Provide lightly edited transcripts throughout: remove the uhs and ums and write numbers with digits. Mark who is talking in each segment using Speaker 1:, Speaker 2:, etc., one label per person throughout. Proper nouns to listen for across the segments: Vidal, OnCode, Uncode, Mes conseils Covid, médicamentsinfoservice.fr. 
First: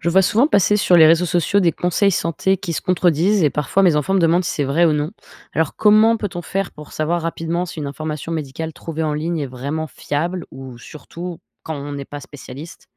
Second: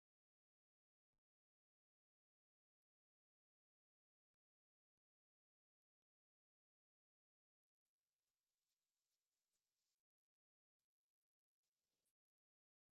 Speaker 1: Je vois souvent passer sur les réseaux sociaux des conseils santé qui se contredisent et parfois mes enfants me demandent si c'est vrai ou non. Alors comment peut-on faire pour savoir rapidement si une information médicale trouvée en ligne est vraiment fiable ou surtout quand on n'est pas spécialiste?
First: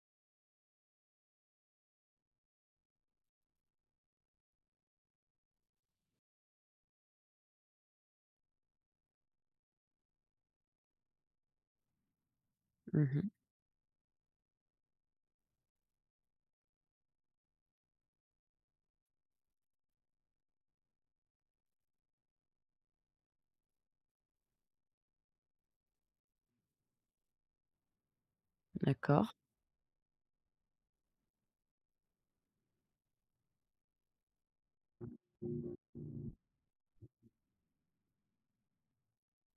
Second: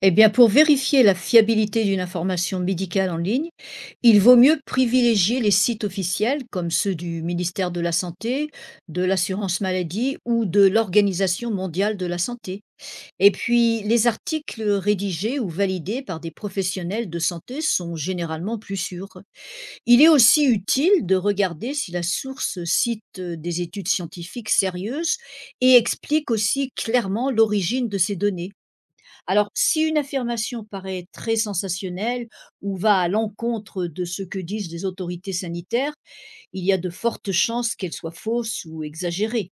Speaker 2: Eh bien, pour vérifier la fiabilité d'une information médicale en ligne, il vaut mieux privilégier les sites officiels comme ceux du ministère de la Santé, de l'assurance maladie ou de l'Organisation mondiale de la santé.
Speaker 1: Mhm,
Speaker 2: Et puis, les articles rédigés ou validés par des professionnels de santé sont généralement plus sûrs. Il est aussi utile de regarder si la source cite des études scientifiques sérieuses et explique aussi clairement l'origine de ces données.
Speaker 1: d'accord.
Speaker 2: Alors, si une affirmation paraît très sensationnelle ou va à l'encontre de ce que disent les autorités sanitaires, il y a de fortes chances qu'elle soit fausse ou exagérée.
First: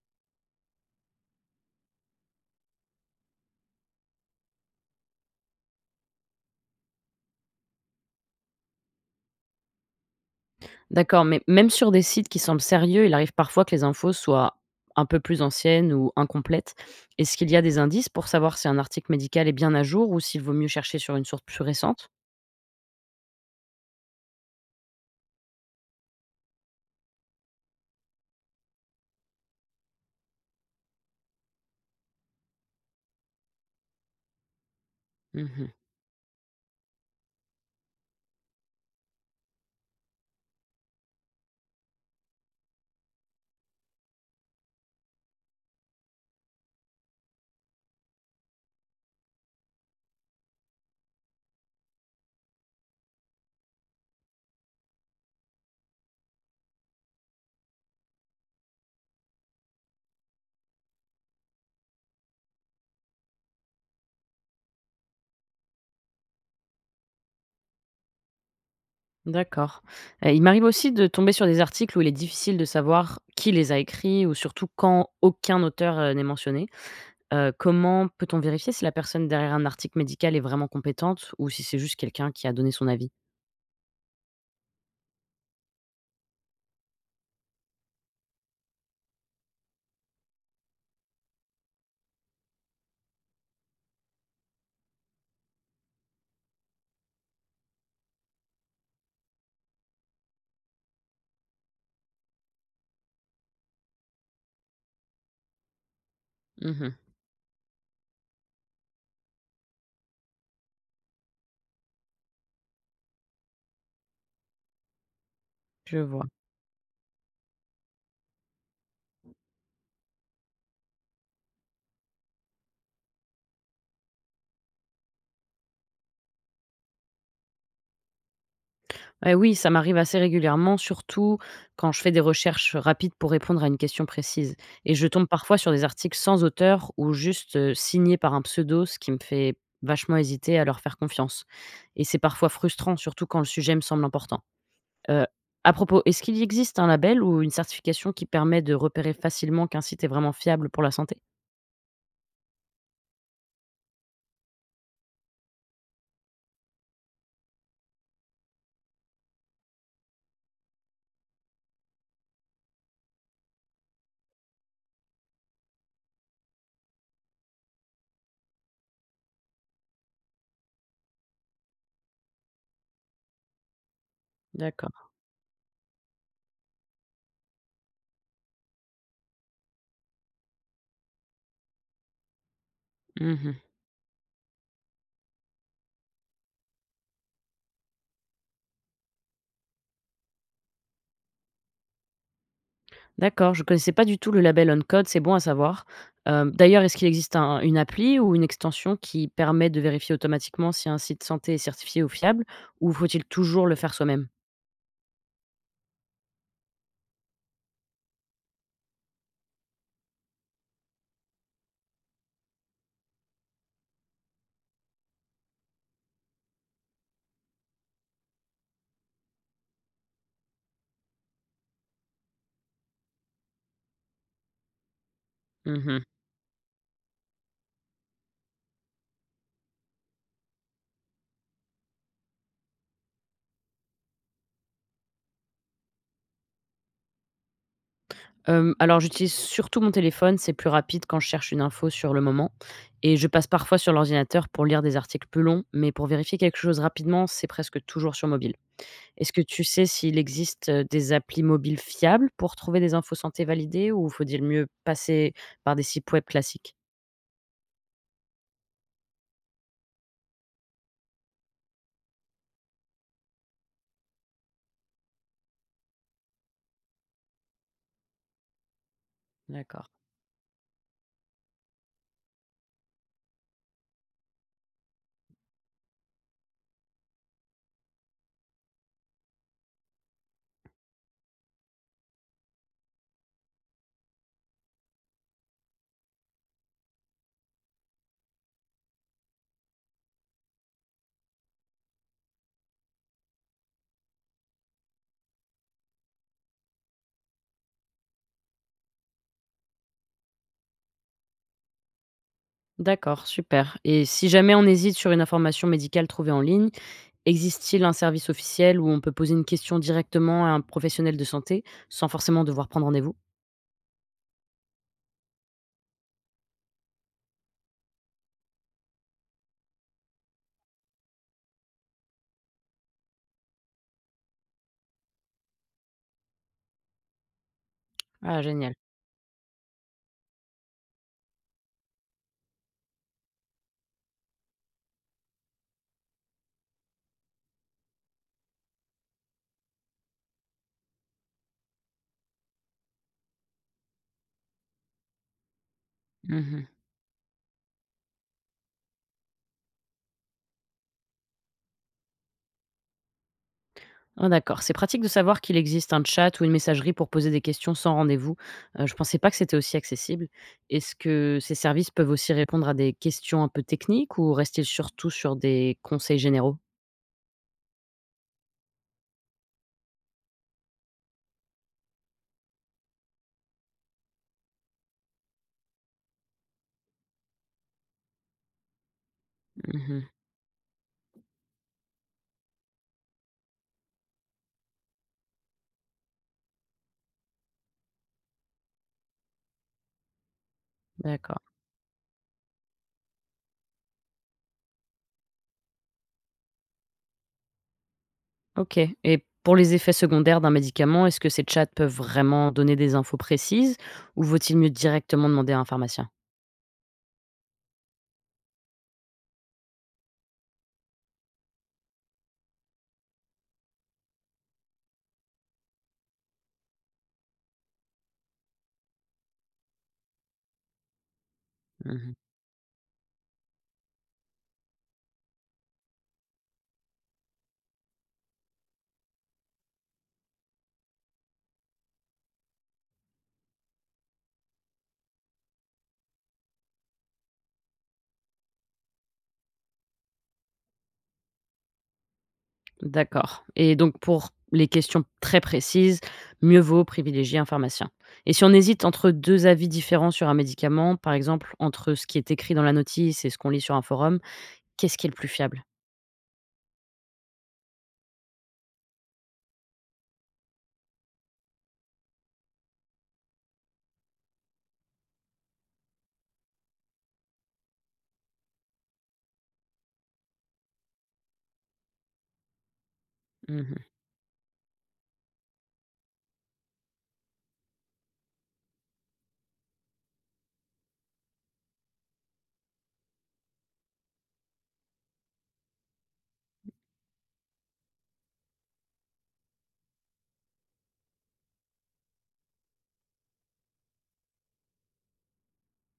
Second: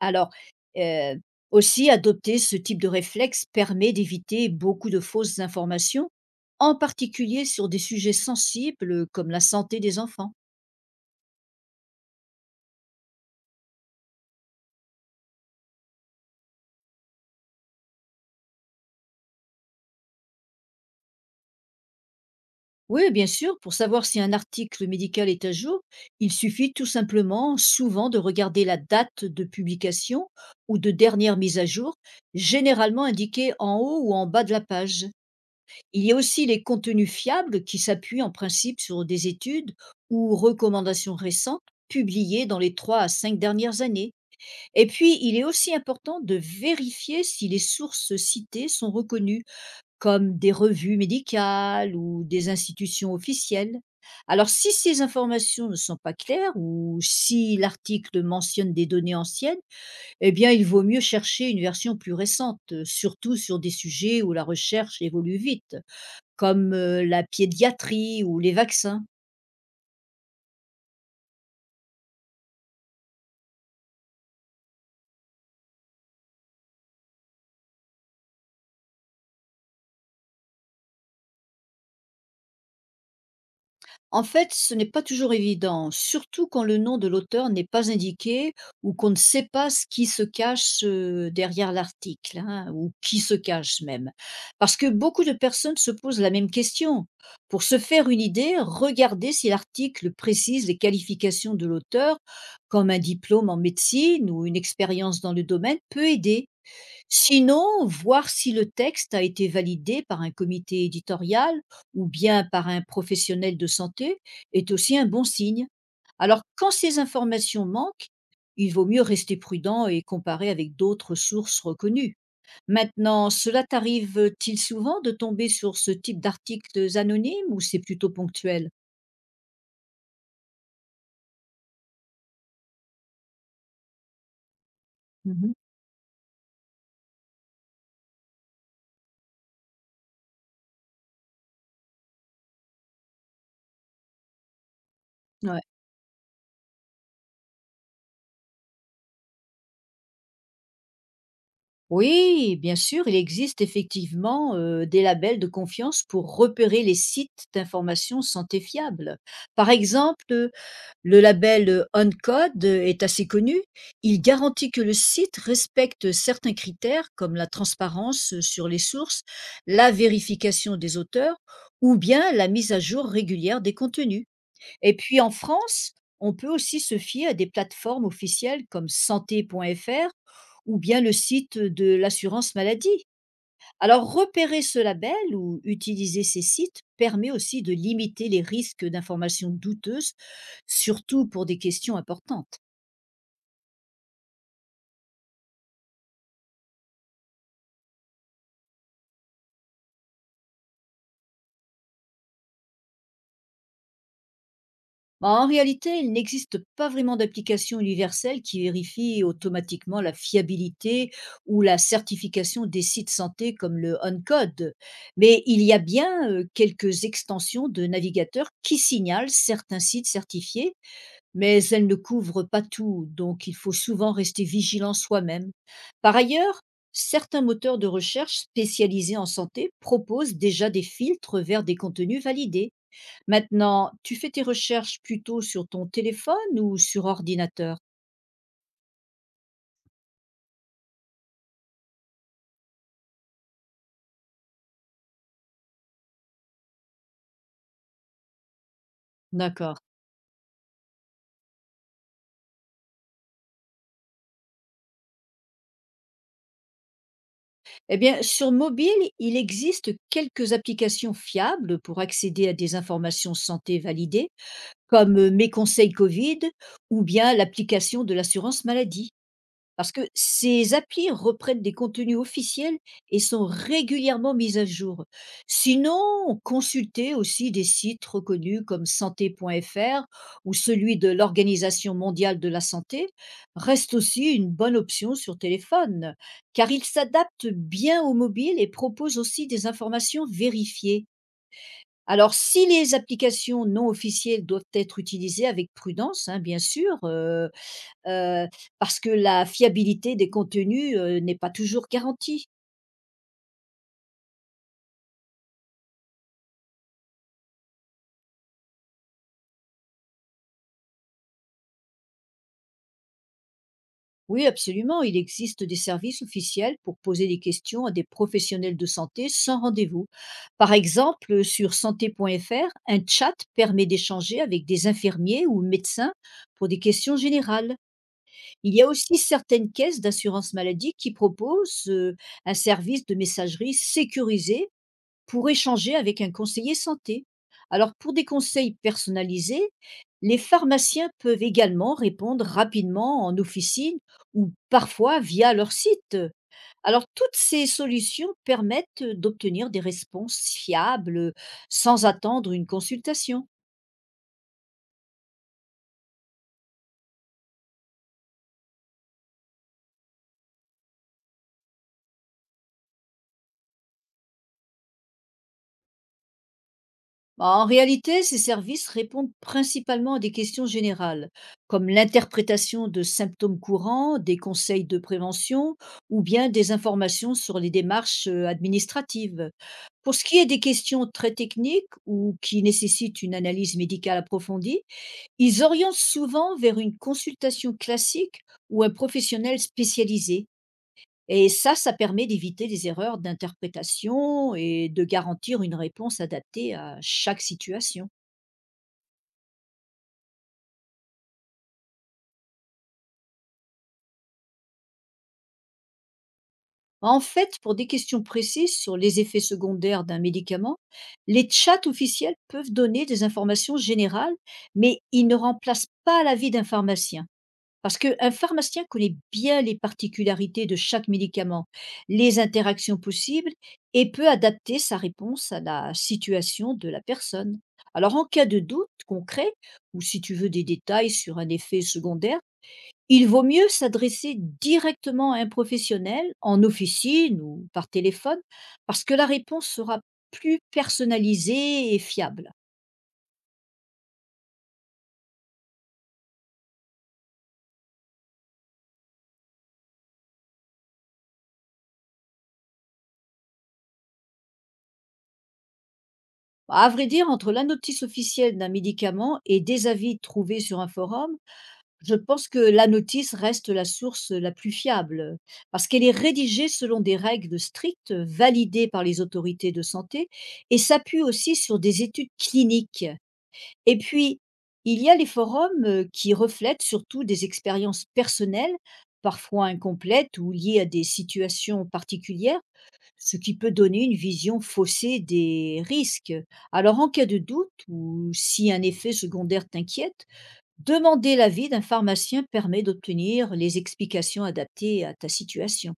Speaker 2: Alors, euh, aussi, adopter ce type de réflexe permet d'éviter beaucoup de fausses informations, en particulier sur des sujets sensibles comme la santé des enfants.
Speaker 1: D'accord, mais même sur des sites qui semblent sérieux, il arrive parfois que les infos soient un peu plus anciennes ou incomplètes. Est-ce qu'il y a des indices pour savoir si un article médical est bien à jour ou s'il vaut mieux chercher sur une source plus récente?
Speaker 2: Oui, bien sûr, pour savoir si un article médical est à jour, il suffit tout simplement souvent de regarder la date de publication ou de dernière mise à jour, généralement indiquée en haut ou en bas de la page. Il y a aussi les contenus fiables qui s'appuient en principe sur des études ou recommandations récentes publiées dans les trois à cinq dernières années. Et puis, il est aussi important de vérifier si les sources citées sont reconnues comme des revues médicales ou des institutions officielles. Alors si ces informations ne sont pas claires ou si l'article mentionne des données anciennes, eh bien il vaut mieux chercher une version plus récente, surtout sur des sujets où la recherche évolue vite, comme la pédiatrie ou les vaccins.
Speaker 1: D'accord. Il m'arrive aussi de tomber sur des articles où il est difficile de savoir qui les a écrits ou surtout quand aucun auteur n'est mentionné. Comment peut-on vérifier si la personne derrière un article médical est vraiment compétente ou si c'est juste quelqu'un qui a donné son avis?
Speaker 2: En fait, ce n'est pas toujours évident, surtout quand le nom de l'auteur n'est pas indiqué ou qu'on ne sait pas ce qui se cache derrière l'article, hein, ou qui se cache même. Parce que beaucoup de personnes se posent la même question. Pour se faire une idée, regardez si l'article précise les qualifications de l'auteur, comme un diplôme en médecine ou une expérience dans le domaine peut aider.
Speaker 1: Mmh.
Speaker 2: Sinon, voir si le texte a été validé par un comité éditorial ou bien par un professionnel de santé est aussi un bon signe.
Speaker 1: Je vois.
Speaker 2: Alors, quand ces informations manquent, il vaut mieux rester prudent et comparer avec d'autres sources reconnues. Maintenant, cela t'arrive-t-il souvent de tomber sur ce type d'articles anonymes ou c'est plutôt ponctuel?
Speaker 1: Eh oui, ça m'arrive assez régulièrement, surtout quand je fais des recherches rapides pour répondre à une question précise. Et je tombe
Speaker 2: Mhm.
Speaker 1: parfois sur des articles sans auteur ou juste signés par un pseudo, ce qui me fait vachement hésiter à leur faire confiance. Et c'est parfois frustrant, surtout quand le sujet me semble important. Euh, à propos, est-ce qu'il existe un label ou une certification qui permet de repérer facilement qu'un site est vraiment fiable pour la santé?
Speaker 2: Oui, bien sûr, il existe effectivement des labels de confiance pour repérer les sites d'information santé fiables. Par exemple, le label OnCode est assez connu. Il garantit que le site respecte certains critères comme la transparence sur les sources, la vérification des auteurs ou bien la mise à jour régulière des contenus.
Speaker 1: D'accord.
Speaker 2: Et puis en France, on peut aussi se fier à des plateformes officielles comme santé.fr ou bien le site de l'assurance maladie.
Speaker 1: Mmh.
Speaker 2: Alors repérer ce label ou utiliser ces sites permet aussi de limiter les risques d'informations douteuses, surtout pour des questions importantes.
Speaker 1: D'accord, je connaissais pas du tout le label Uncode, c'est bon à savoir. D'ailleurs, est-ce qu'il existe un une appli ou une extension qui permet de vérifier automatiquement si un site santé est certifié ou fiable, ou faut-il toujours le faire soi-même?
Speaker 2: Bah, en réalité, il n'existe pas vraiment d'application universelle qui vérifie automatiquement la fiabilité ou la certification des sites santé comme le OnCode. Mais il y a bien quelques extensions de navigateurs qui signalent certains sites certifiés, mais elles ne couvrent pas tout, donc il faut souvent rester vigilant soi-même.
Speaker 1: Mmh mh.
Speaker 2: Par ailleurs, certains moteurs de recherche spécialisés en santé proposent déjà des filtres vers des contenus validés. Maintenant, tu fais tes recherches plutôt sur ton téléphone ou sur ordinateur?
Speaker 1: Alors j'utilise surtout mon téléphone, c'est plus rapide quand je cherche une info sur le moment et je passe parfois sur l'ordinateur pour lire des articles plus longs, mais pour vérifier quelque chose rapidement, c'est presque toujours sur mobile. Est-ce que tu
Speaker 2: D'accord.
Speaker 1: sais s'il existe des applis mobiles fiables pour trouver des infos santé validées ou faut-il mieux passer par des sites web classiques?
Speaker 2: Eh bien, sur mobile, il existe quelques applications fiables pour accéder à des informations santé validées, comme Mes conseils Covid ou bien l'application de l'assurance maladie.
Speaker 1: D'accord.
Speaker 2: Parce que ces applis reprennent des contenus officiels et sont régulièrement mis à jour. Sinon, consultez aussi des sites reconnus comme santé.fr ou celui de l'Organisation mondiale de la santé reste aussi une bonne option sur téléphone, car il s'adapte bien au mobile et propose aussi des informations vérifiées. Alors, si les applications non officielles doivent être utilisées avec prudence, hein, bien sûr, heu, parce que la fiabilité des contenus, n'est pas toujours garantie.
Speaker 1: D'accord, super, et si jamais on hésite sur une information médicale trouvée en ligne, existe-t-il un service officiel où on peut poser une question directement à un professionnel de santé, sans forcément devoir prendre rendez-vous?
Speaker 2: Oui, absolument, il existe des services officiels pour poser des questions à des professionnels de santé sans rendez-vous. Par exemple, sur santé.fr, un chat permet d'échanger avec des infirmiers ou médecins pour des questions générales.
Speaker 1: Ah
Speaker 2: Il
Speaker 1: génial.
Speaker 2: y a aussi certaines caisses d'assurance maladie qui proposent, un service de messagerie sécurisé pour échanger avec un conseiller santé. Alors pour des conseils personnalisés, les pharmaciens peuvent également répondre rapidement en officine ou parfois via leur site.
Speaker 1: Mmh.
Speaker 2: Alors toutes ces solutions permettent d'obtenir des réponses fiables sans attendre une consultation.
Speaker 1: Ah d'accord, c'est pratique de savoir qu'il existe un chat ou une messagerie pour poser des questions sans rendez-vous. Je pensais pas que c'était aussi accessible. Est-ce que ces services peuvent aussi répondre à des questions un peu techniques ou restent-ils surtout sur des conseils généraux?
Speaker 2: Bah, en réalité, ces services répondent principalement à des questions générales, comme l'interprétation de symptômes courants, des conseils de prévention ou bien des informations sur les démarches administratives.
Speaker 1: Mmh.
Speaker 2: Pour ce qui est des questions très techniques ou qui nécessitent une analyse médicale approfondie, ils orientent souvent vers une consultation classique ou un professionnel spécialisé.
Speaker 1: D'accord,
Speaker 2: Et ça permet d'éviter les erreurs d'interprétation et de garantir une réponse adaptée à chaque situation.
Speaker 1: OK, et pour les effets secondaires d'un médicament, est-ce que ces chats peuvent vraiment donner des infos précises ou vaut-il mieux directement demander à un pharmacien?
Speaker 2: En fait, pour des questions précises sur les effets secondaires d'un médicament, les chats officiels peuvent donner des informations générales, mais ils ne remplacent pas l'avis d'un pharmacien. Parce qu'un pharmacien connaît bien les particularités de chaque médicament,
Speaker 1: Mmh.
Speaker 2: les interactions possibles et peut adapter sa réponse à la situation de la personne. Alors en cas de doute concret, ou si tu veux des détails sur un effet secondaire, il vaut mieux s'adresser directement à un professionnel, en officine ou par téléphone, parce que la réponse sera plus personnalisée et fiable.
Speaker 1: D'accord, et donc pour les questions très précises, mieux vaut privilégier un pharmacien. Et si on hésite entre 2 avis différents sur un médicament, par exemple entre ce qui est écrit dans la notice et ce qu'on lit sur un forum, qu'est-ce qui est le plus fiable?
Speaker 2: À vrai dire, entre la notice officielle d'un médicament et des avis trouvés sur un forum, je pense que la notice reste la source la plus fiable, parce qu'elle est rédigée selon des règles strictes validées par les autorités de santé et s'appuie aussi sur des études cliniques.
Speaker 1: Mmh.
Speaker 2: Et puis, il y a les forums qui reflètent surtout des expériences personnelles, parfois incomplètes ou liées à des situations particulières, ce qui peut donner une vision faussée des risques. Alors, en cas de doute ou si un effet secondaire t'inquiète, demander l'avis d'un pharmacien permet d'obtenir les explications adaptées à ta situation.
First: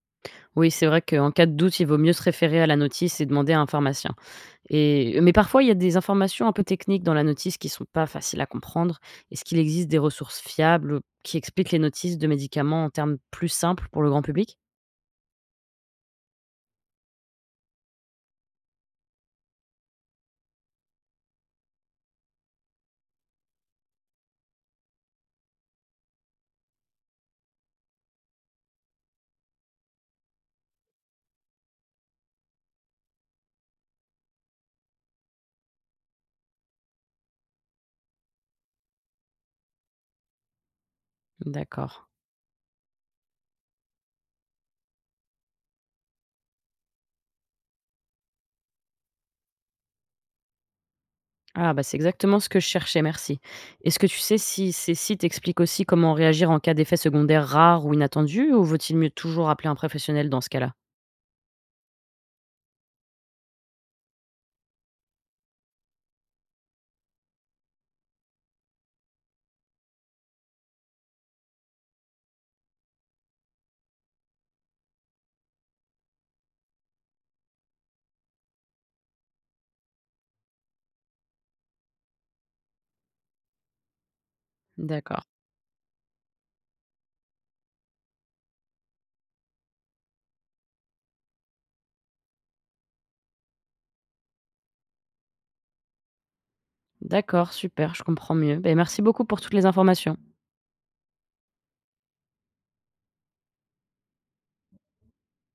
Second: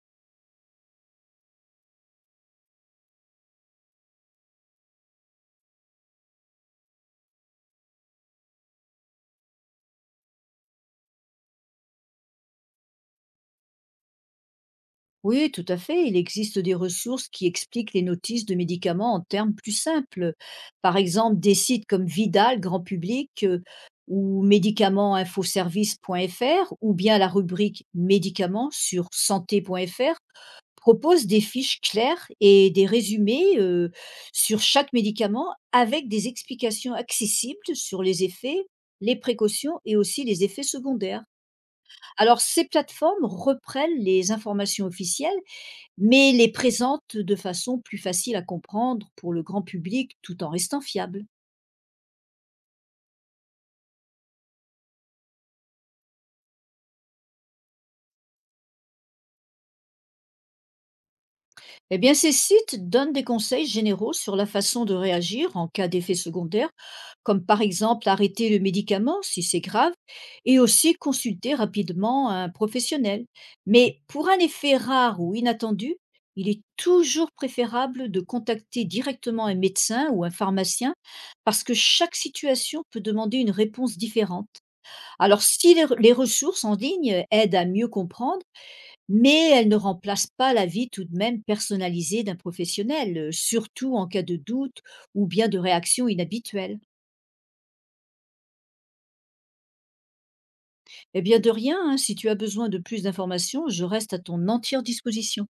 Speaker 1: Oui, c'est vrai qu'en cas de doute, il vaut mieux se référer à la notice et demander à un pharmacien, et mais parfois il y a des informations un peu techniques dans la notice qui sont pas faciles à comprendre. Est-ce qu'il existe des ressources fiables qui expliquent les notices de médicaments en termes plus simples pour le grand public?
Speaker 2: Oui, tout à fait. Il existe des ressources qui expliquent les notices de médicaments en termes plus simples. Par exemple, des sites comme Vidal, grand public, ou médicamentsinfoservice.fr, ou bien la rubrique médicaments sur santé.fr proposent des fiches claires et des résumés sur chaque médicament avec des explications accessibles sur les effets, les précautions et aussi les effets secondaires.
Speaker 1: D'accord.
Speaker 2: Alors, ces plateformes reprennent les informations officielles mais les présente de façon plus facile à comprendre pour le grand public tout en restant fiable.
Speaker 1: Ah bah, c'est exactement ce que je cherchais, merci. Est-ce que tu sais si ces sites expliquent aussi comment réagir en cas d'effets secondaires rares ou inattendus ou vaut-il mieux toujours appeler un professionnel dans ce cas-là?
Speaker 2: Eh bien, ces sites donnent des conseils généraux sur la façon de réagir en cas d'effet secondaire, comme par exemple arrêter le médicament si c'est grave, et aussi consulter rapidement un professionnel. Mais pour un effet rare ou inattendu, il est toujours préférable de contacter directement un médecin ou un pharmacien parce que chaque situation peut demander une réponse différente.
Speaker 1: D'accord.
Speaker 2: Alors, si les ressources en ligne aident à mieux comprendre, mais elles ne remplacent pas la vie tout de même personnalisée d'un professionnel, surtout en cas de doute ou bien de réaction inhabituelle.
Speaker 1: D'accord, super, je comprends mieux. Ben, merci beaucoup pour toutes les informations.
Speaker 2: Eh bien, de rien, hein, si tu as besoin de plus d'informations, je reste à ton entière disposition.